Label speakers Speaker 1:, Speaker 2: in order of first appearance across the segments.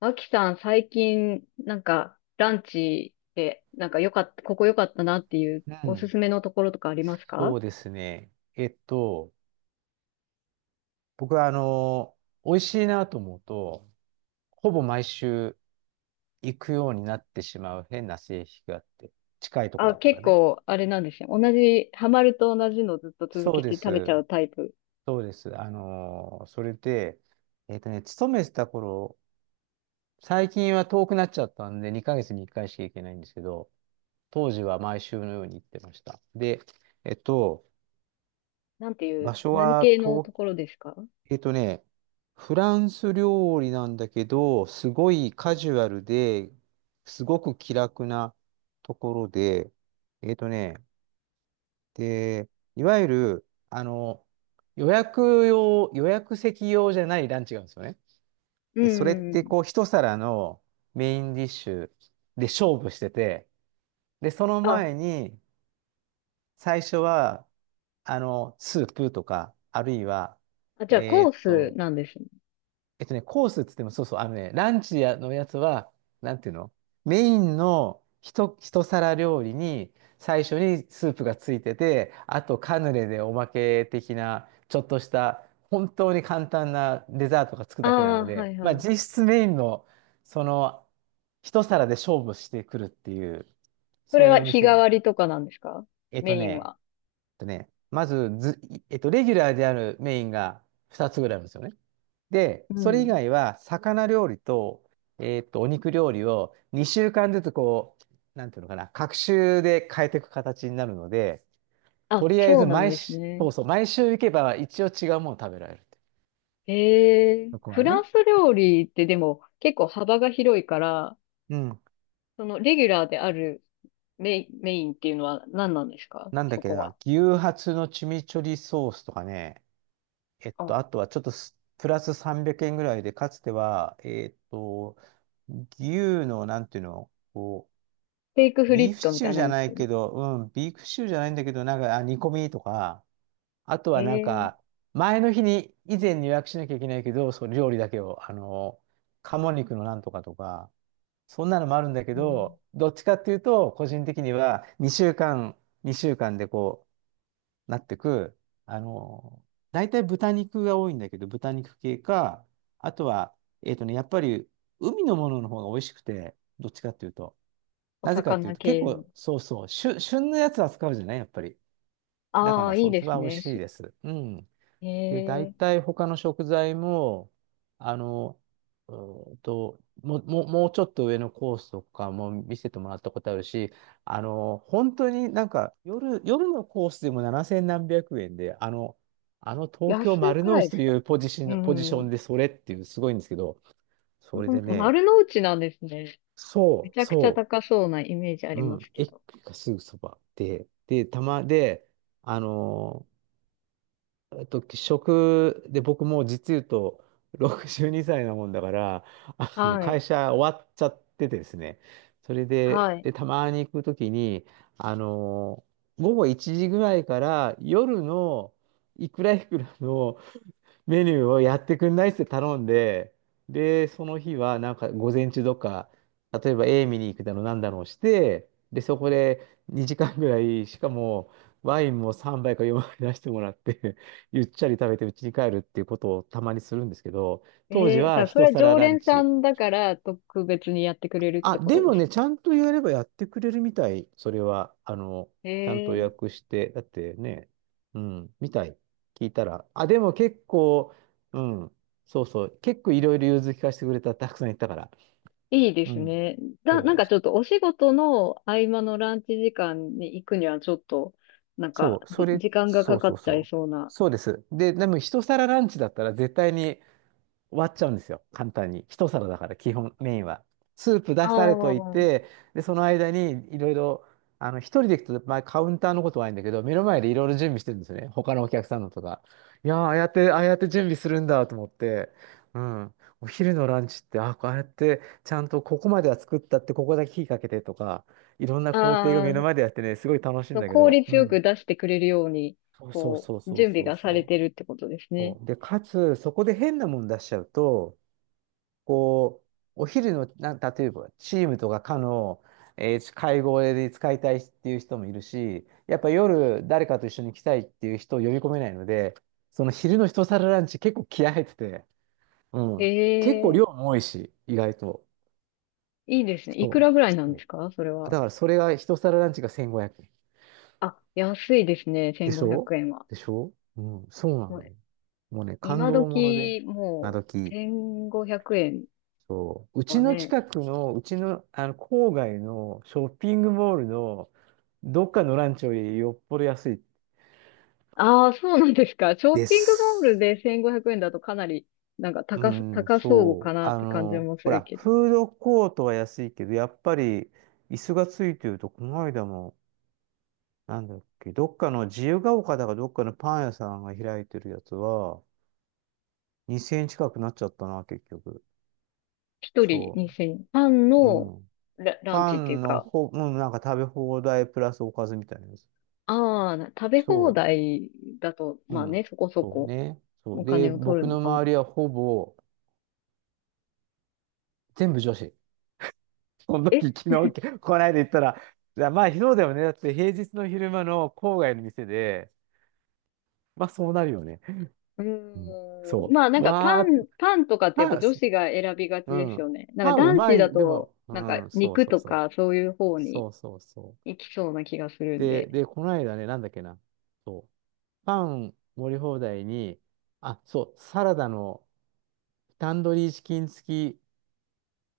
Speaker 1: アキさん、最近、なんか、ランチで、なんか良かった、ここ良かったなっていう
Speaker 2: う
Speaker 1: おす
Speaker 2: ん、
Speaker 1: すめのところとかありますか？
Speaker 2: そうですね。僕は美味しいなと思うと、ほぼ毎週行くようになってしまう変な性癖があって、近いとこ
Speaker 1: あ、
Speaker 2: だったら
Speaker 1: 結
Speaker 2: ね。
Speaker 1: 構、あれなんですね。同じ、ハマると同じのずっと続
Speaker 2: そ
Speaker 1: け
Speaker 2: うで
Speaker 1: て食べちゃ
Speaker 2: す。
Speaker 1: うタイプ。
Speaker 2: そうです。それで、勤めてた頃、最近は遠くなっちゃったんで、2ヶ月に1回しか行けないんですけど、当時は毎週のように行ってました。で、えっと、
Speaker 1: なんてい
Speaker 2: 場
Speaker 1: う、
Speaker 2: 所
Speaker 1: 何
Speaker 2: は
Speaker 1: 系の
Speaker 2: 東
Speaker 1: ところですか？
Speaker 2: えっとね、フランス料理なんだけど、すごいカジュアルで、すごく気楽なところで、えっとね、で、いわゆる、予約席用じゃないランチがあるんですよね。
Speaker 1: う
Speaker 2: で、それって
Speaker 1: ん。
Speaker 2: こう、一皿のメインディッシュで勝負してて、で、その
Speaker 1: あ、
Speaker 2: 前に、最初は、スープとか、あるいは、
Speaker 1: あ、じゃあ
Speaker 2: え
Speaker 1: コー
Speaker 2: っ
Speaker 1: ス
Speaker 2: と、
Speaker 1: なんですね。
Speaker 2: コースっつっても、そうそう、ランチやのやつは、なんていうのメインの一皿料理に、最初にスープがついてて、あとカヌレでおまけ的な、ちょっとした、本当に簡単なデザートがつく
Speaker 1: あ
Speaker 2: だけなの
Speaker 1: あ、は
Speaker 2: で、
Speaker 1: い
Speaker 2: ま
Speaker 1: は
Speaker 2: あ
Speaker 1: い。
Speaker 2: 実質メインの、その、一皿で勝負してくるっていう、
Speaker 1: そ
Speaker 2: そ
Speaker 1: れ
Speaker 2: うい
Speaker 1: は
Speaker 2: うお
Speaker 1: 日
Speaker 2: 店
Speaker 1: 替
Speaker 2: が。
Speaker 1: わりとかなんですか？
Speaker 2: えっと
Speaker 1: メイン
Speaker 2: ね、え
Speaker 1: は。
Speaker 2: っとね、まずず、レギュラーであるメインが2つぐらいあるんですよね。で、
Speaker 1: う
Speaker 2: それ以
Speaker 1: ん。
Speaker 2: 外は、魚料理と、お肉料理を2週間ずつなんていうのかな、隔週で変えていく形になるので、と
Speaker 1: あ、
Speaker 2: りあえ
Speaker 1: そう
Speaker 2: ず
Speaker 1: なん
Speaker 2: 毎
Speaker 1: です
Speaker 2: 週、
Speaker 1: ね。
Speaker 2: そうそう、毎週行けば一応違うもの食べられるって。そこ
Speaker 1: フ
Speaker 2: はね。
Speaker 1: ランス料理ってでも結構幅が広いから、
Speaker 2: うん。
Speaker 1: そのレギュラーであるメインっていうのは何なんですか、
Speaker 2: なんだっ
Speaker 1: そ
Speaker 2: け
Speaker 1: こ
Speaker 2: な、
Speaker 1: は。
Speaker 2: 牛ハツのチミチョリソースとかね、
Speaker 1: あ、
Speaker 2: あとはちょっとプラス300円ぐらいで、かつては、牛の、なんていうの、
Speaker 1: ステークフリ
Speaker 2: ビー
Speaker 1: ッ
Speaker 2: フ
Speaker 1: ト
Speaker 2: シ
Speaker 1: み
Speaker 2: チュ
Speaker 1: た
Speaker 2: ー
Speaker 1: いな
Speaker 2: じゃ
Speaker 1: や
Speaker 2: な
Speaker 1: つ。
Speaker 2: いけど、うん、ビーフシチューじゃないんだけど、なんか、あ、煮込みとか、あと
Speaker 1: え
Speaker 2: はなん
Speaker 1: ー、
Speaker 2: か、前の日に、以前に予約しなきゃいけないけど、そう、料理だけを、鴨肉のなんとかとか、そんなのもあるんだけ
Speaker 1: うん、
Speaker 2: ど、どっちかっていうと、個人的には、2週間でこう、なってく、あの、大体豚肉が多いんだけど、豚肉系か、あとは、やっぱり、海のものの方が美味しくて、どっちかっていうと、
Speaker 1: お
Speaker 2: なぜかっていう
Speaker 1: 魚
Speaker 2: と、結
Speaker 1: 系の。
Speaker 2: 構、そうそう、旬のやつ扱うじゃないやっぱり。だか
Speaker 1: ああ、
Speaker 2: ら、
Speaker 1: いい
Speaker 2: そっ
Speaker 1: で
Speaker 2: ち
Speaker 1: す
Speaker 2: は美味
Speaker 1: ね。
Speaker 2: しいです。うん。
Speaker 1: え
Speaker 2: で、大
Speaker 1: ー、
Speaker 2: 体他の食材も、あの、うもうちょっと上のコースとかも見せてもらったことあるし、本当になんか、夜のコースでも7千何百円で、東京
Speaker 1: 安
Speaker 2: 丸
Speaker 1: く
Speaker 2: の
Speaker 1: ない
Speaker 2: 内
Speaker 1: で
Speaker 2: と
Speaker 1: す
Speaker 2: い
Speaker 1: か？
Speaker 2: うポジシ
Speaker 1: う
Speaker 2: ョン、ポジショ
Speaker 1: ん。
Speaker 2: ンでそれっていうすごいんですけど、
Speaker 1: ほ
Speaker 2: それ
Speaker 1: ん
Speaker 2: で
Speaker 1: と、
Speaker 2: ね、
Speaker 1: 丸の内なんですね。め
Speaker 2: そ
Speaker 1: ち
Speaker 2: う、
Speaker 1: ゃくちゃ
Speaker 2: そう。
Speaker 1: 高そうなイメージあり
Speaker 2: う
Speaker 1: ま
Speaker 2: ん、
Speaker 1: すけ
Speaker 2: 駅
Speaker 1: ど。
Speaker 2: がすぐそばで、で、たまで、あの僕もう実言うと62歳なもんだから、
Speaker 1: は
Speaker 2: 会
Speaker 1: い。
Speaker 2: 社終わっちゃっててですね、それで、
Speaker 1: はい。
Speaker 2: で、たまに行くときに、あのー午後1時ぐらいから夜のいくらいくらのメニューをやってくんないっつって頼んで、で、その日はなんか午前中とか、例えば A 見に行くだろう、なんだろうして、で、そこで2時間ぐらい、しかもワインも3杯か4杯出してもらって ゆっちゃり食べて家に帰るっていうことをたまにするんですけど、当
Speaker 1: え
Speaker 2: 時
Speaker 1: えー
Speaker 2: は
Speaker 1: さ、それ
Speaker 2: 一
Speaker 1: は
Speaker 2: 皿
Speaker 1: 常
Speaker 2: ラン
Speaker 1: 連さ
Speaker 2: チ。
Speaker 1: んだから特別にやってくれるって
Speaker 2: あ、
Speaker 1: こ
Speaker 2: で
Speaker 1: とで
Speaker 2: も
Speaker 1: すか？
Speaker 2: ね、ちゃんとやればやってくれるみたい。それは、ちゃんと予
Speaker 1: ええ、
Speaker 2: 約して、だってね、うん、みたい。聞いたら。あ、でも結構、うん、そうそう、結構いろいろ融通聞かせてくれた、たくさん言ったから。
Speaker 1: いいで
Speaker 2: う
Speaker 1: す
Speaker 2: ん、
Speaker 1: ね。なん
Speaker 2: そ
Speaker 1: か
Speaker 2: う、
Speaker 1: ちょっとお仕事の合間のランチ時間に行くにはちょっと、なんか、
Speaker 2: そう、それ、
Speaker 1: 時間が
Speaker 2: そ
Speaker 1: か
Speaker 2: う
Speaker 1: か
Speaker 2: そう
Speaker 1: っちゃい
Speaker 2: そう。
Speaker 1: そうな。
Speaker 2: そうです。で、でも一皿ランチだったら絶対に終わっちゃうんですよ。簡単に。一皿だから、基本、メインは。スープ出
Speaker 1: あ
Speaker 2: されといて、で、その間にいろいろ、一人で行くと、まあ、カウンターのことはないんだけど、目の前でいろいろ準備してるんですよね。他のお客さんのとか。いやー、ああやって準備するんだと思って、うん。お昼のランチって、あ、こうやって、ちゃんとここまでは作ったって、ここだけ火かけてとか、いろんな
Speaker 1: あ、
Speaker 2: 工程が
Speaker 1: あ
Speaker 2: 目の
Speaker 1: あ、
Speaker 2: 前でやってね、すごい楽しい
Speaker 1: そ
Speaker 2: ん
Speaker 1: の
Speaker 2: だけ
Speaker 1: 効
Speaker 2: ど、う
Speaker 1: 率よく
Speaker 2: ん。
Speaker 1: 出してくれるように、
Speaker 2: そうそう
Speaker 1: こ
Speaker 2: そう
Speaker 1: う、
Speaker 2: そう
Speaker 1: 準備
Speaker 2: そう
Speaker 1: がされ
Speaker 2: そう。
Speaker 1: てるってことですね。
Speaker 2: そうで、かつ、そこで変なもん出しちゃうと、こお昼の、例えば、チームとか課の、会合で使いたいっていう人もいるし、やっぱ夜誰かと一緒に来たいっていう人を呼び込めないので、その昼の一皿ランチ結構気合入ってて、うん。結構
Speaker 1: え
Speaker 2: 量
Speaker 1: え、
Speaker 2: も多いし、意外と。
Speaker 1: いいですね。いく
Speaker 2: そ
Speaker 1: らぐら
Speaker 2: う。
Speaker 1: いなん
Speaker 2: そ
Speaker 1: です
Speaker 2: う。
Speaker 1: か、それは。
Speaker 2: だからそれが一皿ランチが1500円。
Speaker 1: あ、安いですね。
Speaker 2: でし
Speaker 1: 1500
Speaker 2: ょ
Speaker 1: 円は。
Speaker 2: でしょ。うん、そうなの。もうね、感
Speaker 1: 今
Speaker 2: 動もので、
Speaker 1: 時、
Speaker 2: 今
Speaker 1: もう、
Speaker 2: 時。
Speaker 1: 1500円
Speaker 2: そう、うち
Speaker 1: は
Speaker 2: の
Speaker 1: ね。
Speaker 2: 近くの、うちの、郊外のショッピングモールのどっかのランチよりよっぽど安い
Speaker 1: ああ、そうなんですか。ショッ
Speaker 2: で
Speaker 1: ピングモール
Speaker 2: す。
Speaker 1: で1500円だとかなり、なんか
Speaker 2: うん、
Speaker 1: 高そう
Speaker 2: そ
Speaker 1: か
Speaker 2: う。
Speaker 1: なって感じもす
Speaker 2: ほ
Speaker 1: る
Speaker 2: ら、
Speaker 1: けど。
Speaker 2: フードコートは安いけど、やっぱり椅子がついてると、この間も、なんだっけ、どっかの自由が丘だかどっかのパン屋さんが開いてるやつは、2000円近くなっちゃったな、結局。
Speaker 1: 一人
Speaker 2: そ
Speaker 1: 2000円。パン
Speaker 2: う。う
Speaker 1: の
Speaker 2: ん。
Speaker 1: ラン
Speaker 2: パ
Speaker 1: チっていう
Speaker 2: ンの
Speaker 1: か、
Speaker 2: ほ、うん、なんか食べ放題プラスおかずみたいなやつ。
Speaker 1: ああ、食べ
Speaker 2: そ
Speaker 1: 放
Speaker 2: う。
Speaker 1: 題だと、
Speaker 2: う
Speaker 1: まあね、
Speaker 2: ん。
Speaker 1: そこそ
Speaker 2: そう
Speaker 1: こ
Speaker 2: ね。そう。
Speaker 1: お
Speaker 2: で、
Speaker 1: 金を取る
Speaker 2: 僕
Speaker 1: の
Speaker 2: の
Speaker 1: かも。
Speaker 2: 周りはほぼ全部女子。その時、
Speaker 1: え、
Speaker 2: こないだ言ったら、いやまあ、そうだよね。だって平日の昼間の郊外の店で、まあ、そうなるよね。
Speaker 1: う
Speaker 2: うん。
Speaker 1: ーん、
Speaker 2: そ
Speaker 1: まあなん
Speaker 2: う。
Speaker 1: か
Speaker 2: わ
Speaker 1: パ
Speaker 2: あ、
Speaker 1: ン、パンとかってやっぱ
Speaker 2: パン、
Speaker 1: 女子が選びがちで
Speaker 2: う
Speaker 1: す
Speaker 2: ん。
Speaker 1: よね。なんか
Speaker 2: パンう
Speaker 1: 男
Speaker 2: ま
Speaker 1: 子
Speaker 2: い
Speaker 1: だ
Speaker 2: ね。で
Speaker 1: と、
Speaker 2: も、う
Speaker 1: なんか
Speaker 2: ん、そう
Speaker 1: 肉
Speaker 2: そう
Speaker 1: と
Speaker 2: そ
Speaker 1: かそういう方
Speaker 2: う。
Speaker 1: に
Speaker 2: そうそうそ
Speaker 1: いきそうな気がする
Speaker 2: う。
Speaker 1: ん
Speaker 2: で、
Speaker 1: で。
Speaker 2: で、こないだね、なんだっけな。そう。パン盛り放題に、あ、そう、サラダのタンドリーチキン付き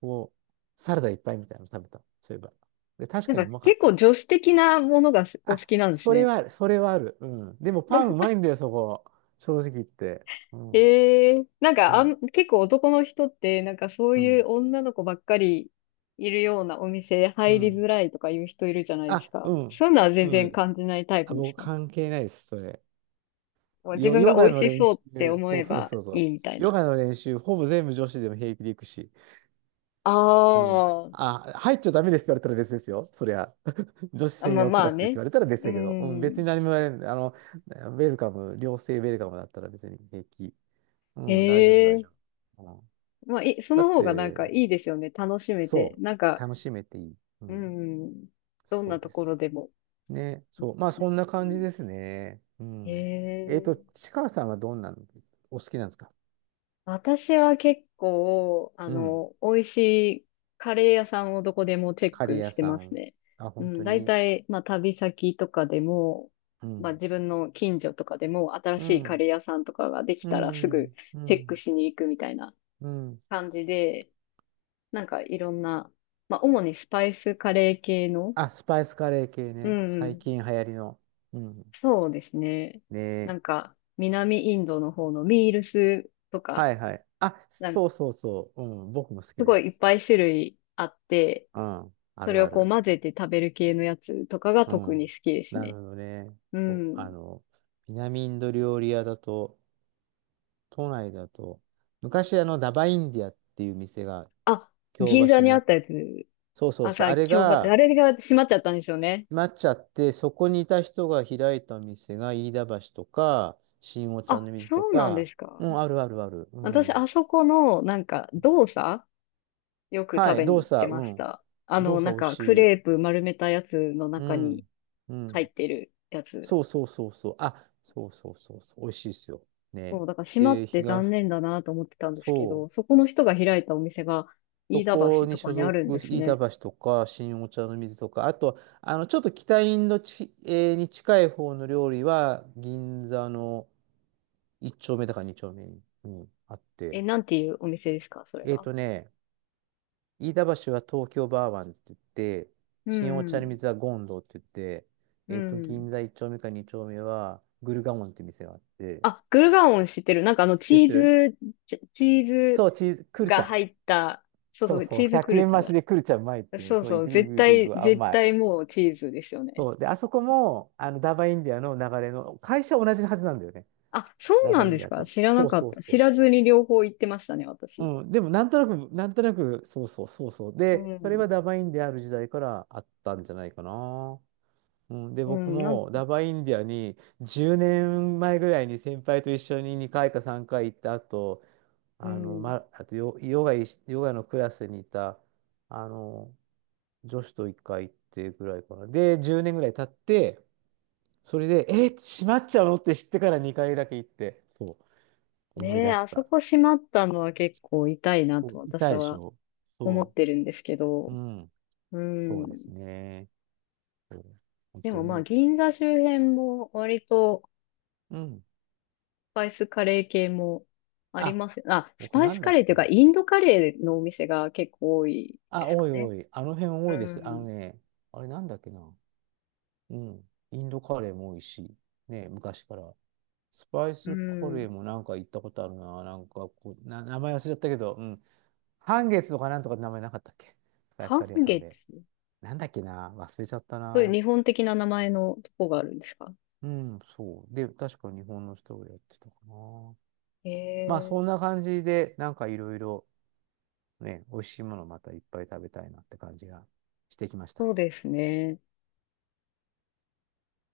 Speaker 2: こサラダいっぱいみたいなの食べた。そういえば。で、確
Speaker 1: なん
Speaker 2: か
Speaker 1: か
Speaker 2: にうまかっ
Speaker 1: 結構
Speaker 2: た。
Speaker 1: 女子的なものがお好
Speaker 2: あ、
Speaker 1: きなんです
Speaker 2: それ
Speaker 1: ね。
Speaker 2: はある、それはある。うん。でもパンうまいんだよ、そこ。正直言って。うん、
Speaker 1: ええ、なん
Speaker 2: う
Speaker 1: か
Speaker 2: ん、
Speaker 1: 結構男の人って、なんかそう
Speaker 2: う
Speaker 1: いう
Speaker 2: ん、
Speaker 1: 女の子ばっかりいるようなお店
Speaker 2: う
Speaker 1: 入りづ
Speaker 2: ん。
Speaker 1: らいとかいう人いるじゃないです
Speaker 2: あ、
Speaker 1: か。
Speaker 2: うん、
Speaker 1: そういうのは全
Speaker 2: う
Speaker 1: 然
Speaker 2: ん。
Speaker 1: 感じないタイプ
Speaker 2: あ、
Speaker 1: です
Speaker 2: 僕
Speaker 1: か？
Speaker 2: 関係ないです、それ。
Speaker 1: もう自分
Speaker 2: ヨ
Speaker 1: が美
Speaker 2: ガ
Speaker 1: 味
Speaker 2: の
Speaker 1: し
Speaker 2: 練
Speaker 1: そう
Speaker 2: 習、
Speaker 1: って思
Speaker 2: そ
Speaker 1: え
Speaker 2: うそう
Speaker 1: ば
Speaker 2: そうそ
Speaker 1: い
Speaker 2: う。
Speaker 1: いみたい
Speaker 2: ヨ
Speaker 1: な。
Speaker 2: ガの練習、ほぼ全部女子でも平気で行くし。
Speaker 1: あ
Speaker 2: うん。
Speaker 1: ー
Speaker 2: あ、入っちゃダメですって言われたら別ですよ。そりゃ。女子
Speaker 1: あ、
Speaker 2: 専
Speaker 1: まあ
Speaker 2: 用
Speaker 1: ま
Speaker 2: クラ
Speaker 1: あ
Speaker 2: スでって言
Speaker 1: ね。
Speaker 2: われたら別
Speaker 1: う
Speaker 2: だけど。うん、別
Speaker 1: ん。
Speaker 2: に何も言われない。ウェルカム、良性ウェルカムだったら別に平気。う
Speaker 1: へ
Speaker 2: ん、大丈夫、大
Speaker 1: え。
Speaker 2: 丈夫。うん、
Speaker 1: まあ、そ
Speaker 2: だ
Speaker 1: の
Speaker 2: っ
Speaker 1: 方がなんか
Speaker 2: て、
Speaker 1: いいですよね。楽しめて。
Speaker 2: そ
Speaker 1: なん
Speaker 2: う。
Speaker 1: か、
Speaker 2: 楽しめていい。う
Speaker 1: う
Speaker 2: ん、
Speaker 1: ん。どん
Speaker 2: そ
Speaker 1: な
Speaker 2: う
Speaker 1: と
Speaker 2: で
Speaker 1: ころ
Speaker 2: す。
Speaker 1: でも。
Speaker 2: ね、
Speaker 1: う
Speaker 2: そう。ま
Speaker 1: ん。
Speaker 2: あ、そんな感じですね。う
Speaker 1: へ
Speaker 2: ん。
Speaker 1: え。
Speaker 2: ちかさんはどんなのお好きなんですか？
Speaker 1: 私は結構、
Speaker 2: うん。
Speaker 1: 美味しいカレー屋さんをどこでもチェッ
Speaker 2: カレー
Speaker 1: ク
Speaker 2: 屋
Speaker 1: して
Speaker 2: さ
Speaker 1: ます
Speaker 2: ん。
Speaker 1: ね。
Speaker 2: あ、
Speaker 1: う
Speaker 2: 本
Speaker 1: ん、
Speaker 2: 当
Speaker 1: 大
Speaker 2: に？
Speaker 1: 体、まあ、旅先とかでも、
Speaker 2: う
Speaker 1: まあ、
Speaker 2: ん。
Speaker 1: 自分の近所とかでも、新
Speaker 2: う
Speaker 1: しいカレ
Speaker 2: ん。
Speaker 1: ー屋さんとかができ
Speaker 2: う
Speaker 1: たらすぐ
Speaker 2: ん。う
Speaker 1: チェック
Speaker 2: ん。
Speaker 1: しに行くみたいな
Speaker 2: うん。
Speaker 1: 感じで、なんかいろんな、まあ、主にスパイスカレー系の、
Speaker 2: あ、スパイスカレー系
Speaker 1: う
Speaker 2: ね。
Speaker 1: んう
Speaker 2: 最
Speaker 1: ん、
Speaker 2: 近流行りの。うん。
Speaker 1: そうですね。
Speaker 2: ね
Speaker 1: な
Speaker 2: え。
Speaker 1: んか、南インドの方のミールスと
Speaker 2: は
Speaker 1: か、
Speaker 2: いはい。あ、
Speaker 1: なん
Speaker 2: そうそうそう。うん。僕も好き
Speaker 1: す
Speaker 2: で
Speaker 1: ごいい
Speaker 2: す。
Speaker 1: っぱい種類あって、
Speaker 2: うん。あ
Speaker 1: そ
Speaker 2: る
Speaker 1: れを
Speaker 2: あ
Speaker 1: こう
Speaker 2: る。
Speaker 1: 混ぜて食べる系のやつとかが
Speaker 2: う
Speaker 1: 特に
Speaker 2: ん。
Speaker 1: 好きです
Speaker 2: なる
Speaker 1: ね。
Speaker 2: ほどね。
Speaker 1: う
Speaker 2: そう。
Speaker 1: ん。
Speaker 2: あの、南インド料理屋だと、都内だと、昔あの、ダバインディアっていう店が、
Speaker 1: あ、
Speaker 2: 京
Speaker 1: 銀座
Speaker 2: 橋
Speaker 1: に
Speaker 2: に
Speaker 1: あったやつ。
Speaker 2: そうそう
Speaker 1: あ、
Speaker 2: そう。
Speaker 1: さ、
Speaker 2: あれ
Speaker 1: 今日ば、あ
Speaker 2: が、
Speaker 1: れが閉まっちゃったんですよね。
Speaker 2: なっちゃって、そこにいた人が開いた店が、飯田橋とか、新御茶
Speaker 1: あ、
Speaker 2: の水と
Speaker 1: そうなんで
Speaker 2: か、
Speaker 1: すか。
Speaker 2: うん、あるあるある。う
Speaker 1: 私、
Speaker 2: ん。
Speaker 1: あそこの、なんか、動作よく
Speaker 2: は
Speaker 1: 食
Speaker 2: い、
Speaker 1: べに行
Speaker 2: 動
Speaker 1: って
Speaker 2: 作、う
Speaker 1: まし
Speaker 2: ん。
Speaker 1: た。あ
Speaker 2: 動
Speaker 1: の、
Speaker 2: 作
Speaker 1: なん
Speaker 2: 美味
Speaker 1: か、ク
Speaker 2: しい。
Speaker 1: レープ丸めたやつの
Speaker 2: う
Speaker 1: 中に
Speaker 2: ん。う
Speaker 1: 入
Speaker 2: ん。
Speaker 1: ってるやつ。
Speaker 2: そうそうそうそう。あ、そうそうそうそう。美味しいですよ。
Speaker 1: そ
Speaker 2: ね。
Speaker 1: う、だから閉まっ
Speaker 2: で、
Speaker 1: て残念だなと思ってたんですけ
Speaker 2: そ
Speaker 1: ど、
Speaker 2: う。
Speaker 1: そこの人が開いたお店が、
Speaker 2: そ
Speaker 1: 飯田
Speaker 2: こ
Speaker 1: 橋
Speaker 2: に
Speaker 1: とか
Speaker 2: 所
Speaker 1: にあ
Speaker 2: 属、
Speaker 1: るんです
Speaker 2: 飯田
Speaker 1: ね。
Speaker 2: 橋とか、新お茶の水とか、あと、あの、ちょっと北インドち、えーに近い方の料理は、銀座の1丁目だか2丁目に、うんあっ
Speaker 1: え、
Speaker 2: て。
Speaker 1: なんていうお店ですか、それ
Speaker 2: えっ
Speaker 1: は。
Speaker 2: とね、飯田橋は東京バーワンって言って、
Speaker 1: う
Speaker 2: 新お
Speaker 1: ん、う
Speaker 2: 茶の
Speaker 1: ん。
Speaker 2: 水はゴンドって言って、
Speaker 1: う
Speaker 2: えっと、銀
Speaker 1: ん。
Speaker 2: 座1丁目か2丁目はグルガモンっていう店があって、
Speaker 1: あ、グルガオン知ってる。なんかあの、
Speaker 2: 知ってる知
Speaker 1: チ
Speaker 2: っ
Speaker 1: ー
Speaker 2: てる、
Speaker 1: ズ、チー
Speaker 2: そ
Speaker 1: ズ
Speaker 2: う、チーズ、クルチ
Speaker 1: が
Speaker 2: ャ。
Speaker 1: 入った、そうそ
Speaker 2: そう
Speaker 1: う、
Speaker 2: そう、
Speaker 1: チーズク
Speaker 2: 100
Speaker 1: ル
Speaker 2: 円
Speaker 1: チャ
Speaker 2: 増し
Speaker 1: だ。
Speaker 2: でクルチャうまいっていう、
Speaker 1: そう
Speaker 2: そう、い
Speaker 1: そ
Speaker 2: く
Speaker 1: う、
Speaker 2: い
Speaker 1: 絶
Speaker 2: くいくい
Speaker 1: 対、
Speaker 2: く、あ、う
Speaker 1: 絶
Speaker 2: まい。
Speaker 1: 対もうチーズですよね。
Speaker 2: そう、で、あそこも、あの、ダバインディアの流れの、会社は同じはずなんだよね、
Speaker 1: あ、そう
Speaker 2: ダ
Speaker 1: な
Speaker 2: バイ
Speaker 1: ん
Speaker 2: ン
Speaker 1: で
Speaker 2: デ
Speaker 1: す
Speaker 2: ィア
Speaker 1: か、
Speaker 2: と。
Speaker 1: 知らな
Speaker 2: そう
Speaker 1: かっ
Speaker 2: そう
Speaker 1: た。
Speaker 2: そ
Speaker 1: 知
Speaker 2: う
Speaker 1: らず
Speaker 2: そ
Speaker 1: に両方行ってましたね、
Speaker 2: う。
Speaker 1: 私。
Speaker 2: うん、でも、なんとなく、そうそうそうそう。
Speaker 1: う
Speaker 2: で、それは
Speaker 1: ん。
Speaker 2: ダバインディアある時代からあったんじゃないかな。うん、で、
Speaker 1: う
Speaker 2: 僕
Speaker 1: ん、
Speaker 2: もダバインディアに10年前ぐらいに先輩と一緒に2回か3回行った後、
Speaker 1: う
Speaker 2: あの、
Speaker 1: ん。
Speaker 2: ま、あとヨガいし、ヨガのクラスにいた、あの、女子と1回行ってぐらいかな。で、10年ぐらい経って、それで、閉まっちゃうのって知ってから2回だけ行って、そう、思い
Speaker 1: ねえ、
Speaker 2: 出し
Speaker 1: あそ
Speaker 2: た。
Speaker 1: こ閉まったのは結構痛いな
Speaker 2: そ
Speaker 1: と
Speaker 2: う痛
Speaker 1: 私
Speaker 2: いでし
Speaker 1: は
Speaker 2: ょ、
Speaker 1: 思っ
Speaker 2: そ
Speaker 1: てるんですけ
Speaker 2: う。う
Speaker 1: ど。
Speaker 2: ん。
Speaker 1: う
Speaker 2: そ
Speaker 1: ん。
Speaker 2: うですね。そう本
Speaker 1: で
Speaker 2: 当
Speaker 1: もまあ、
Speaker 2: に。
Speaker 1: 銀座周辺も割と
Speaker 2: うん。
Speaker 1: スパイスカレー系もあり
Speaker 2: あ、
Speaker 1: ます。あ、ス
Speaker 2: 僕
Speaker 1: パイ
Speaker 2: な
Speaker 1: ス
Speaker 2: んだ
Speaker 1: カ
Speaker 2: っ
Speaker 1: レー
Speaker 2: け
Speaker 1: というか、
Speaker 2: な。
Speaker 1: インドカレーのお店が結構多いで
Speaker 2: あ、
Speaker 1: す
Speaker 2: 多
Speaker 1: か
Speaker 2: い
Speaker 1: ね。
Speaker 2: 多い。あの辺
Speaker 1: う
Speaker 2: 多いです。あの
Speaker 1: ん。
Speaker 2: ね、あれなんだっけな。うん。インドカレーも多いし、ね、昔から。スパイ
Speaker 1: う
Speaker 2: スカレー
Speaker 1: ん。
Speaker 2: もなんか行ったことあるな。なんかこう、名前忘れちゃったけど、うん。半月とかなんとかって名前なかったっけ、スパイスカ
Speaker 1: 半
Speaker 2: レー屋さん
Speaker 1: 月、
Speaker 2: で。なんだっけな。忘れちゃった
Speaker 1: そういう
Speaker 2: な。
Speaker 1: 日本的な名前のとこがあるんですか？
Speaker 2: うん、そう。で、確か日本の人がやってたかな。
Speaker 1: へ
Speaker 2: まあ、そ
Speaker 1: え。
Speaker 2: んな感じで、なんかいろいろね、美味しいものまたいっぱい食べたいなって感じがしてきまし
Speaker 1: そ
Speaker 2: た。
Speaker 1: うですね。